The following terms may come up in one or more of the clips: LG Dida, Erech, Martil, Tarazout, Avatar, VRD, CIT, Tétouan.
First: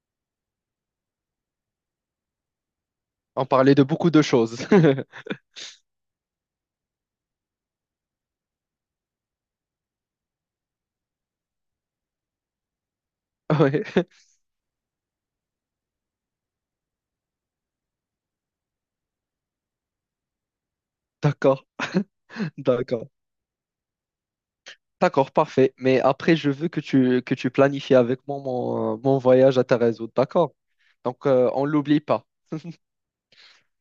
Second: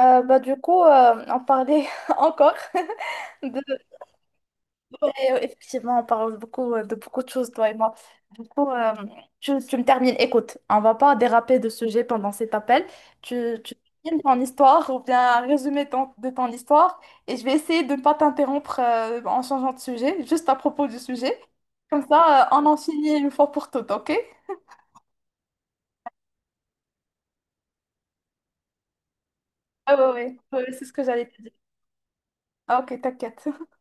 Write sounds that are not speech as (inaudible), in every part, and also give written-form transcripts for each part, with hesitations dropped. On parlait (laughs) encore (laughs) On parlait de de... beaucoup de choses. et (laughs) euh, Effectivement, on parle beaucoup de beaucoup de choses, toi et moi. Du coup, euh, tu me termines. Écoute, on va pas déraper de sujet pendant cet appel. Tu Ouais, termines ton histoire ou bien un résumé de ton histoire et je vais essayer de ne pas t'interrompre en changeant de sujet, juste à propos du sujet. d'accord, (laughs) Comme ça, on en d'accord. finit une fois pour toutes, ok? D'accord, parfait. Mais après, je veux que tu planifies avec moi mon voyage à Ah Tarazout, ouais, ouais, d'accord? ouais, c'est ce que j'allais Donc, te dire. On l'oublie pas. Ah, ok, t'inquiète. (laughs)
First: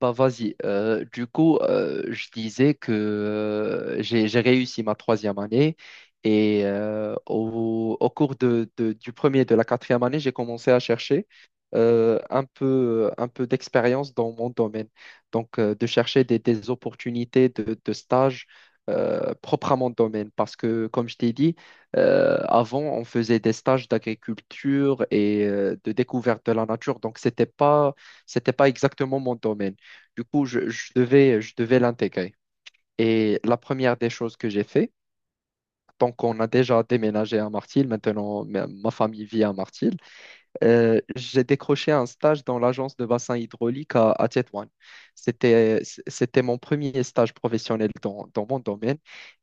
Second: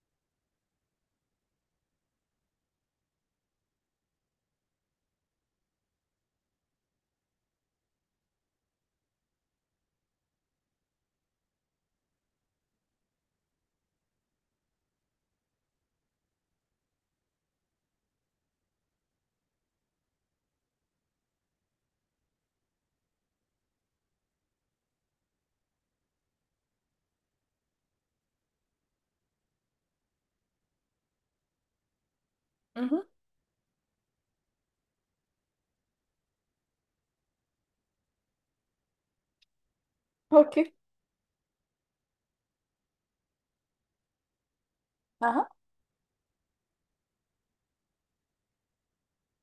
Bah vas-y. Du coup, je disais que j'ai réussi ma troisième année et au cours du premier et de la quatrième année, j'ai commencé à chercher un peu d'expérience dans mon domaine. Donc, de chercher des opportunités de stage, propres à mon domaine. Parce que, comme je t'ai dit, avant, on faisait des stages d'agriculture et de découverte de la nature. Donc, c'était pas exactement mon domaine. Du coup, je devais l'intégrer. Mhm. Et la première des choses que j'ai fait, tant qu'on a déjà déménagé à Martil, maintenant ma famille vit à Martil, Ok. J'ai décroché un stage dans l'agence de bassin hydraulique à Tétouan. Ah, ah. C'était, c'était mon premier stage professionnel dans mon domaine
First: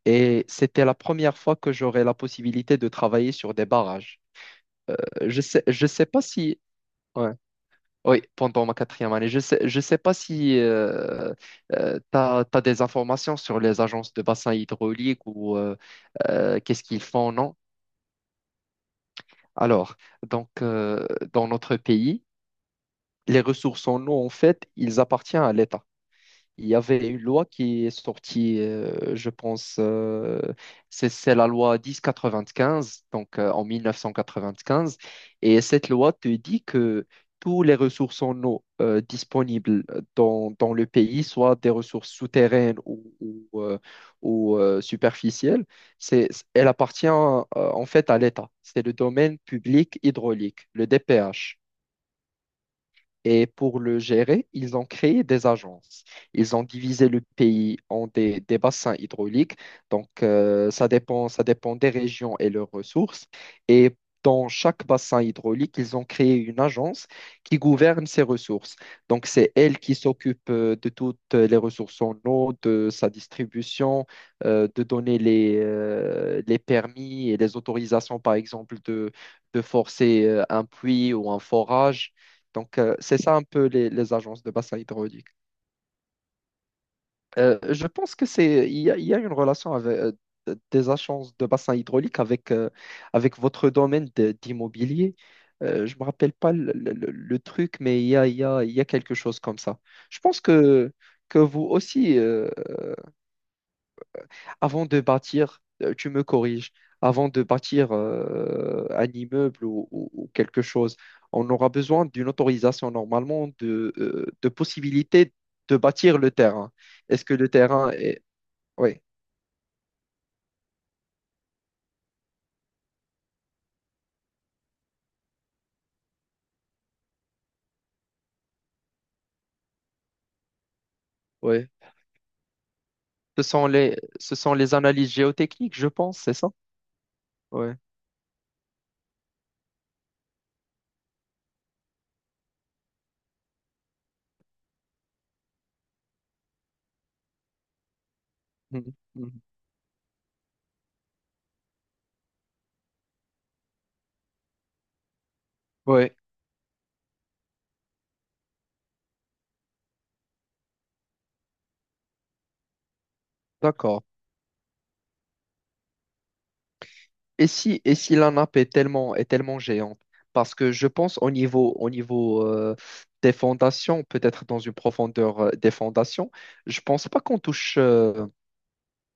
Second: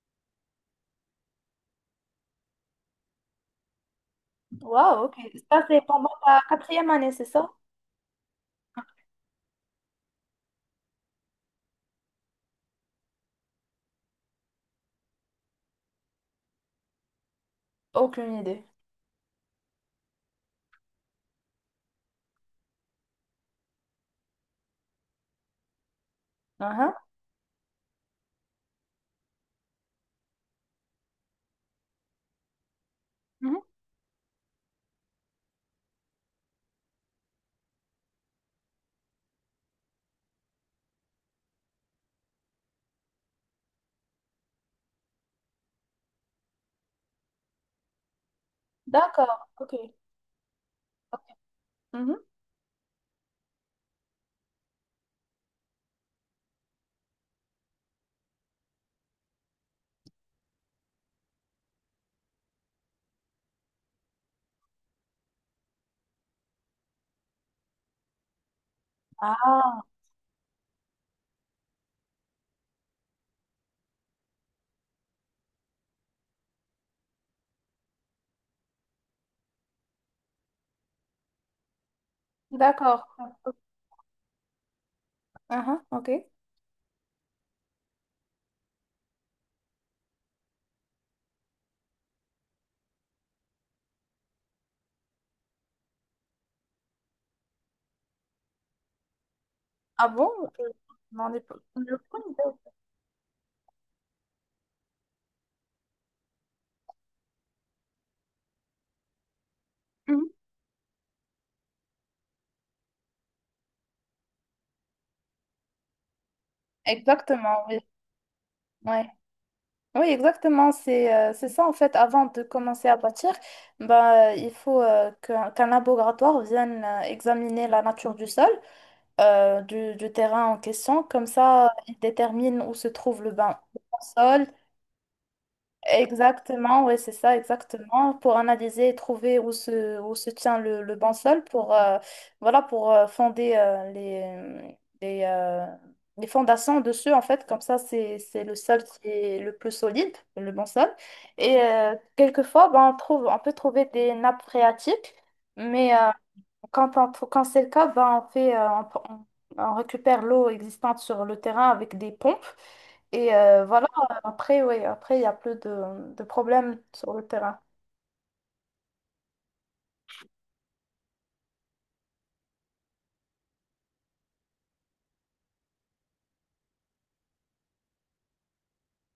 et c'était la première fois que j'aurais la possibilité de travailler sur des barrages. Waouh, ok. Je sais, Ça, c'est je sais pendant pas ta si... quatrième année, c'est Ouais, ça? oui, pendant ma quatrième année. Je sais pas si tu as des informations sur les agences de bassin hydraulique ou, qu'est-ce qu'ils font, non? Aucune idée. Alors, donc, dans notre pays, les ressources en eau, en fait, ils appartiennent à l'État. Il y Uhum. avait une loi qui est sortie, je pense, c'est la loi 1095, donc Mhm. en 1995. Et cette loi te dit que tous les ressources en eau disponibles dans le pays, soit des ressources souterraines, superficielles, c'est, elle appartient en fait à l'État. C'est le domaine D'accord, ok. public hydraulique, le Ok. DPH. Mhm. Et pour le gérer, ils ont créé des agences. Ils ont divisé le pays en des bassins hydrauliques. Donc, ça dépend des régions et leurs ressources. Et dans chaque bassin hydraulique, ils ont créé une agence qui gouverne ces ressources. Donc, c'est elle Ah, qui s'occupe de toutes les ressources en eau, de sa distribution, de donner les permis et les autorisations, par exemple, de forcer un puits ou un forage. Donc, d'accord. c'est ça un peu les agences de bassin hydraulique. Uhum, ok. Je pense que il y a une relation avec, des agences de bassin hydraulique avec votre d'immobilier. Je ne me rappelle pas le truc, mais il y a, il y a, il y a quelque chose comme ça. Ah Je bon? pense Je que, non. ai que pas- vous je n'ai aussi, aucune. Avant de bâtir, tu me corriges, avant de bâtir un immeuble ou, ou- Mhm. ou quelque chose, on aura besoin d'une autorisation normalement de possibilité de bâtir le terrain. Est-ce que le Exactement, oui. terrain est... Oui, Ouais. Oui, exactement. C'est ça, en fait, avant de commencer à bâtir, il faut qu'un laboratoire vienne examiner la nature du sol, du terrain en question. Comme oui. ça, il détermine où se trouve le Ce bain, sont les, le ce sol. sont les analyses géotechniques, je pense, c'est ça? Exactement, oui, c'est ça, Oui. exactement, pour analyser et trouver où se tient le bon sol pour, voilà, pour fonder les, euh, les fondations dessus, en fait, comme ça, c'est le sol Mhm. qui est Mhm. le plus solide, le bon sol. Et quelquefois, ben, on peut trouver des nappes phréatiques, mais Oui, quand c'est le cas, ben, on fait, on on récupère l'eau existante sur le terrain avec des pompes. Et voilà, d'accord. après, oui, après, il y a plus de problèmes sur le Et terrain. si, et si la nappe est tellement géante? Parce que je pense au niveau des fondations, peut-être dans une profondeur des fondations, je pense pas qu'on touche, euh,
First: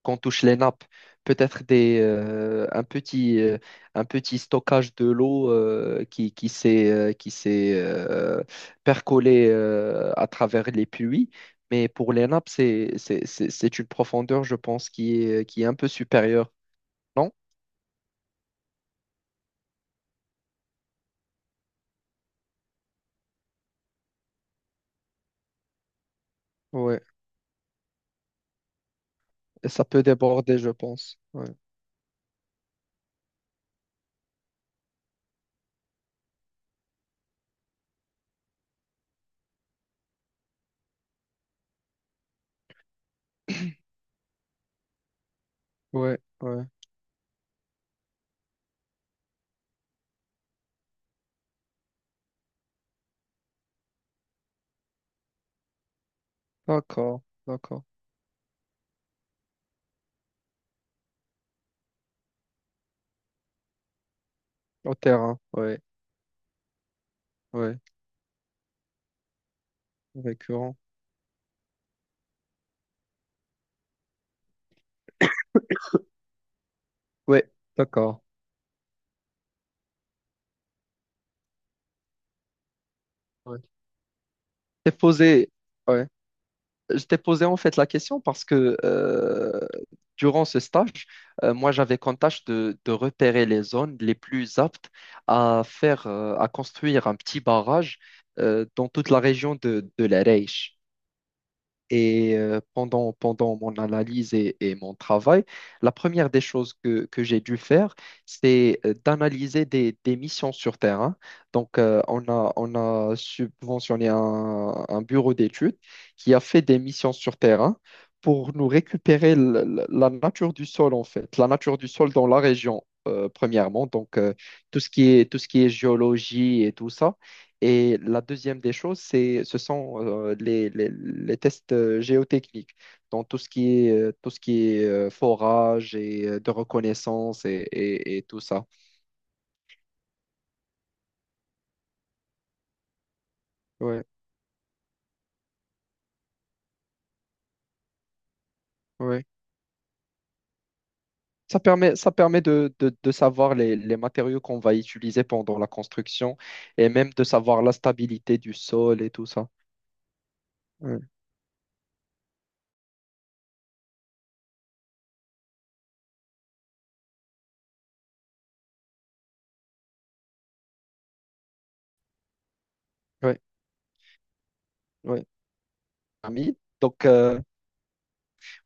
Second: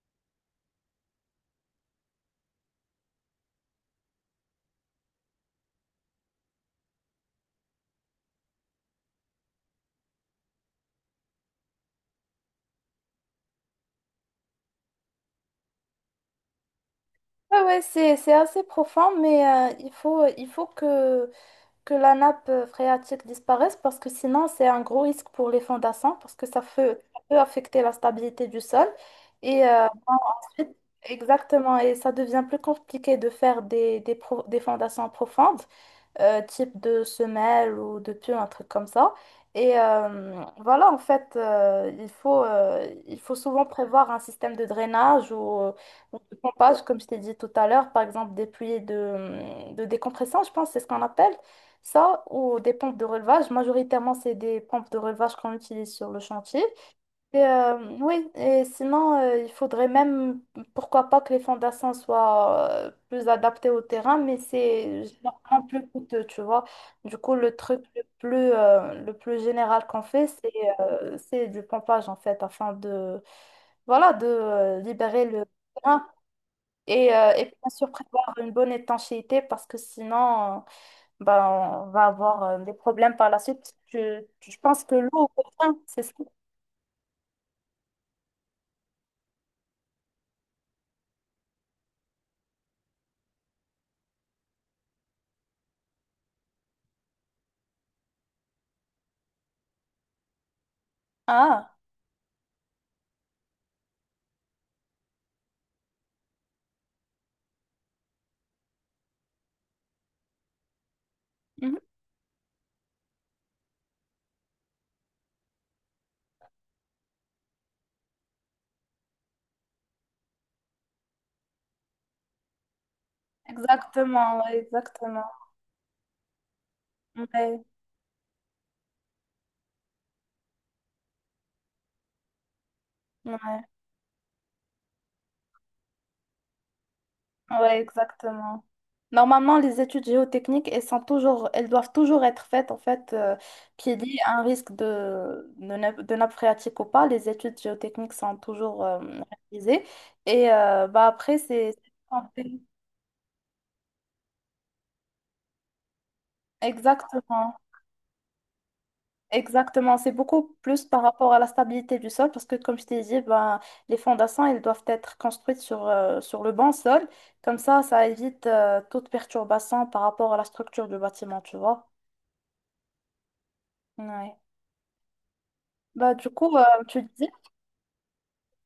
qu'on touche les nappes. Peut-être un petit stockage de l'eau qui s'est percolé à travers les puits. Mais pour les nappes, c'est une profondeur, je pense, qui est un peu supérieure. Non? Ouais, ouais, c'est assez profond, mais il faut que la nappe phréatique disparaisse parce que sinon, c'est un gros risque pour les fondations parce que ça peut affecter la stabilité du sol. Et Et ça peut déborder, je ensuite, pense. Ouais, exactement, et ça devient plus compliqué de faire des fondations profondes, type de semelle ou de pieu, un truc comme ça. Et voilà, en fait, il faut souvent prévoir un système de drainage ouais, ou de ouais. pompage, comme je t'ai dit tout à l'heure, par exemple des puits de décompression, je pense, c'est ce qu'on appelle ça, ou des pompes de relevage. Majoritairement, c'est des pompes de relevage qu'on utilise sur le chantier. D'accord, Et, d'accord. oui, et sinon, il faudrait même, pourquoi pas, que les fondations soient plus adaptées au terrain, mais Au c'est terrain, généralement ouais, plus coûteux, tu vois. Du coup, ouais. Le plus général qu'on fait, Récurrent. C'est du pompage, en fait, afin de, voilà, de libérer le terrain et Ouais, bien sûr d'accord. prévoir une bonne étanchéité parce que sinon, euh, ben, on va avoir des problèmes par la suite, Ouais. parce que je pense T'es que l'eau, au posé, terrain, c'est ouais. ça. Je t'ai posé en fait la question parce que durant ce stage, moi j'avais comme tâche de repérer les zones les plus aptes à faire, à construire un petit barrage dans toute la région de l'Erech. Ah. Et pendant mon analyse et mon travail, la première des choses que j'ai dû faire, c'est d'analyser des missions sur terrain. Donc, on a subventionné un bureau d'études qui a fait des missions sur terrain pour nous récupérer la nature du sol, en fait, la nature du sol dans la région, premièrement. Donc, tout ce qui Exactement. est, tout ce qui est géologie et tout ça. Ouais, Et la deuxième des choses, ce sont les tests géotechniques, donc ouais, tout ce qui est forage et de reconnaissance et, ouais, et- et tout exactement. ça. Normalement, les études géotechniques, elles doivent toujours être faites, en fait, qu'il Ouais, y ait un risque de nappe phréatique ou pas. Les études géotechniques sont toujours ouais. réalisées. Et après, Ça permet, ça permet c'est- de savoir les matériaux qu'on va utiliser pendant la construction et même de Exactement. savoir la stabilité du sol et tout ça. Exactement, c'est beaucoup plus Ouais, par rapport à la stabilité du sol parce que comme je t'ai dit, ben, les fondations, elles doivent être construites sur, sur le bon sol. Comme ça évite toute perturbation par rapport à la structure du bâtiment, tu vois. ouais, Ouais. ouais. Bah, du coup, Ami, euh, tu donc disais...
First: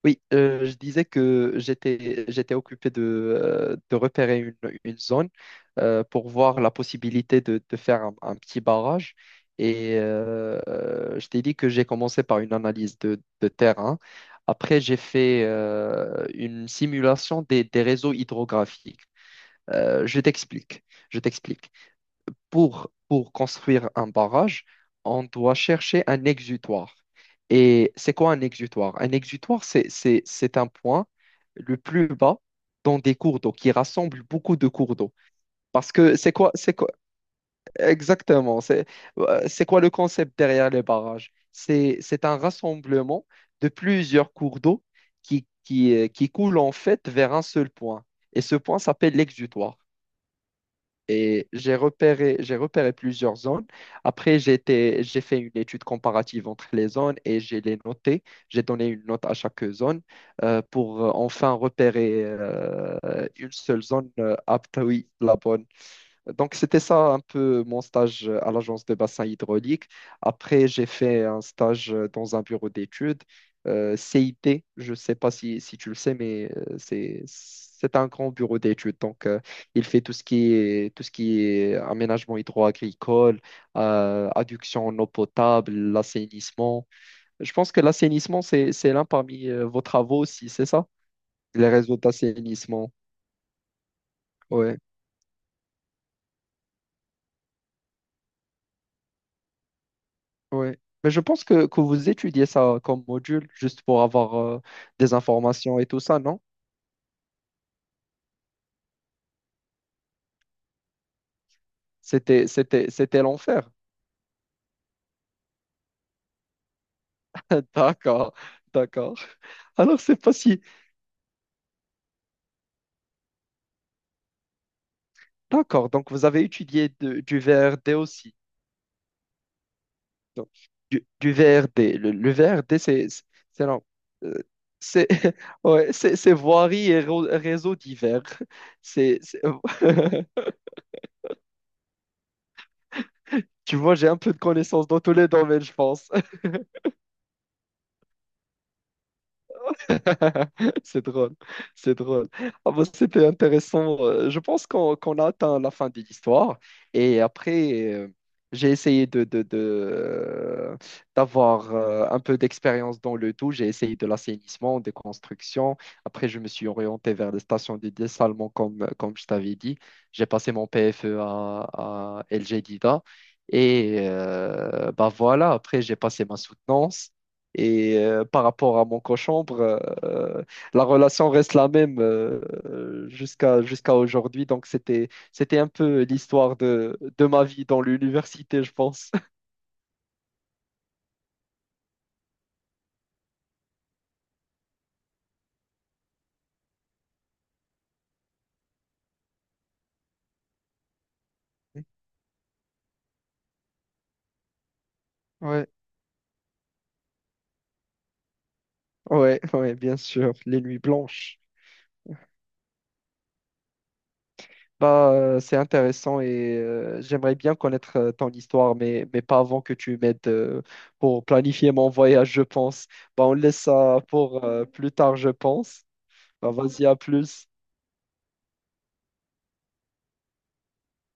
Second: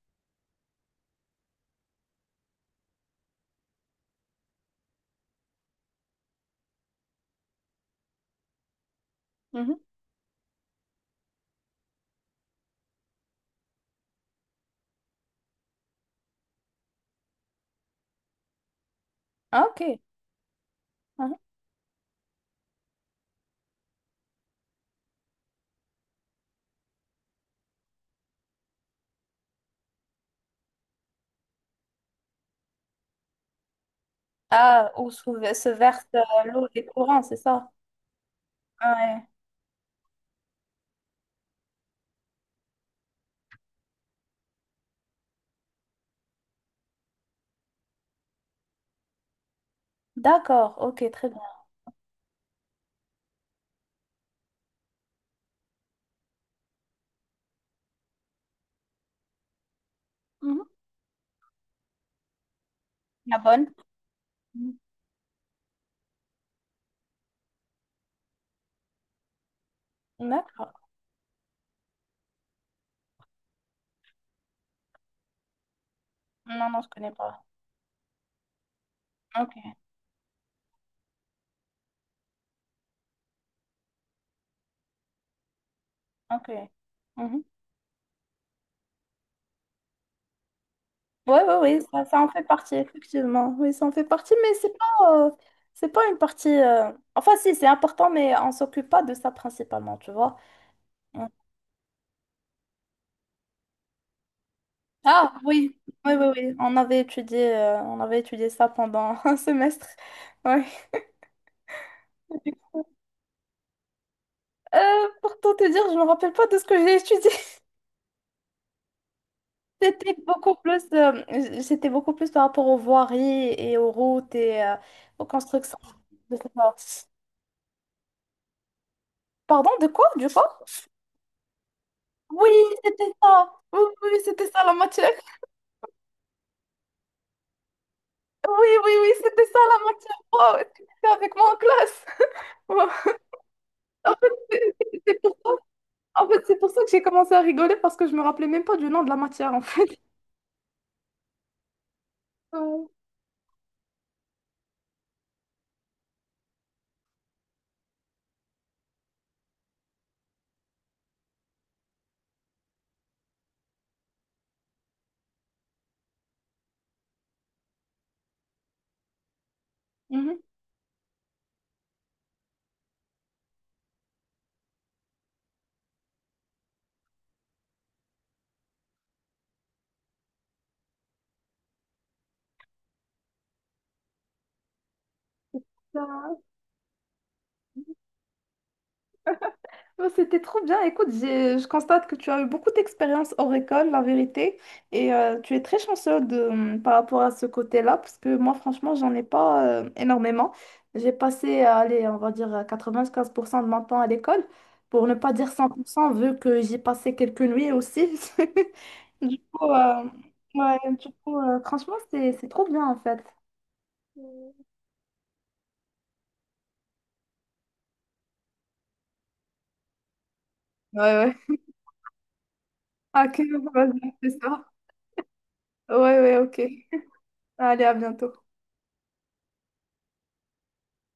oui, je disais que j'étais occupé de repérer une zone pour voir la possibilité de faire un petit barrage. Mhm. Et je t'ai dit que j'ai commencé par une analyse de terrain. Après, j'ai fait une simulation des réseaux hydrographiques. Ah, ok. Je t'explique. Je Mhm. t'explique, pour construire un barrage, on doit chercher un exutoire. Et c'est quoi un exutoire? Un exutoire, c'est un point le plus bas dans des cours d'eau qui rassemble beaucoup de Ah, cours où d'eau. Se Parce verse que c'est quoi, l'eau c'est des quoi, courants, c'est ça? exactement, Ouais. C'est quoi le concept derrière les barrages? C'est un rassemblement de plusieurs cours d'eau qui coulent en fait vers un seul point. Et ce point s'appelle l'exutoire. D'accord, ok, très bien. Et j'ai repéré plusieurs zones. Après, j'ai fait une étude comparative entre les zones et j'ai les notées. J'ai donné une note à chaque zone Mhm. Pour enfin repérer La une bonne? seule zone Mhm. apte, oui, la bonne. Donc, c'était ça un peu mon stage à l'agence de bassin hydraulique. Après, D'accord. j'ai fait un stage dans un bureau d'études, CIT. Je ne sais pas si tu le sais, mais Non, non, je connais c'est, pas. c'est un grand bureau d'études. Donc, Ok, il fait tout ce qui est aménagement hydro-agricole, adduction en eau potable, ok. l'assainissement. Mhm. Je pense que l'assainissement, c'est l'un parmi vos travaux aussi, c'est ça? Oui, oui, Les oui, réseaux ça en fait partie, d'assainissement. effectivement. Oui, ça en fait partie, mais c'est Ouais. pas, une partie. Enfin, si, c'est important, mais on s'occupe pas de ça principalement, tu vois. Oui, mais je On- pense que vous étudiez ça comme module juste pour avoir des Ah, oui, informations et tout oui, ça, oui, non? oui. On avait étudié ça pendant (laughs) un semestre. Ouais. C'était l'enfer. Pour tout te dire, je me rappelle pas de ce que j'ai étudié. (laughs) (laughs) D'accord, d'accord. Alors, c'est pas si... c'était beaucoup plus par rapport aux voiries et aux routes et aux constructions D'accord, donc vous de ce avez genre. étudié du V R D aussi. Pardon, de quoi, du Donc, quoi? du V R D. Le Oui, V R D, c'était c'est... C'est ça. c'est Oui, non, oui, oui, euh, c'était ça la c'est- matière. (laughs) ouais, c'est voirie et réseaux divers. Oui, oui, oui, C'est, c'est- c'était ça la matière. (laughs) Wow, est-ce que t'étais avec moi en classe? (laughs) Wow. Tu vois, j'ai En un fait, peu de connaissances dans c'est- tous C'est les pour... domaines, je pense. en fait, c'est pour ça que j'ai commencé à rigoler parce que je me rappelais même pas du nom de la matière, en fait. (laughs) C'est drôle, c'est drôle. Ah bah, Ouais. c'était intéressant. Je pense qu'on a atteint la fin de l'histoire. Et après, j'ai essayé d'avoir un peu d'expérience dans le tout. J'ai essayé de l'assainissement, des constructions. Après, je me suis orienté vers les stations de dessalement, comme je t'avais dit. J'ai Mhm. passé mon PFE à LG Dida. Et bah voilà, après, j'ai passé ma soutenance. Et par rapport à mon cochambre, euh, la relation reste la même jusqu'à aujourd'hui. Donc c'était un peu l'histoire de ma vie dans l'université, je pense. Oh, c'était trop bien. Écoute, je constate que tu as eu beaucoup d'expérience hors école, la vérité, et tu es très chanceux de, par rapport à ce côté-là, parce que moi, franchement, j'en ai pas énormément. J'ai passé, (laughs) allez, on va dire 95% de mon temps à l'école, pour ne pas dire Ouais, 100%, vu que j'y passais quelques nuits aussi. (laughs) Du ouais, coup, ouais, bien euh, sûr, les ouais, nuits du coup blanches. euh, franchement, c'est trop bien, en fait. Bah, c'est intéressant et j'aimerais bien connaître ton histoire, mais pas avant que tu m'aides Ouais, pour ouais. planifier mon voyage, je pense. Bah, on Ok, laisse ça vas-y, c'est pour ça. Plus tard, je pense. Ouais, ouais, Bah, ok. vas-y, à plus. Allez, à bientôt.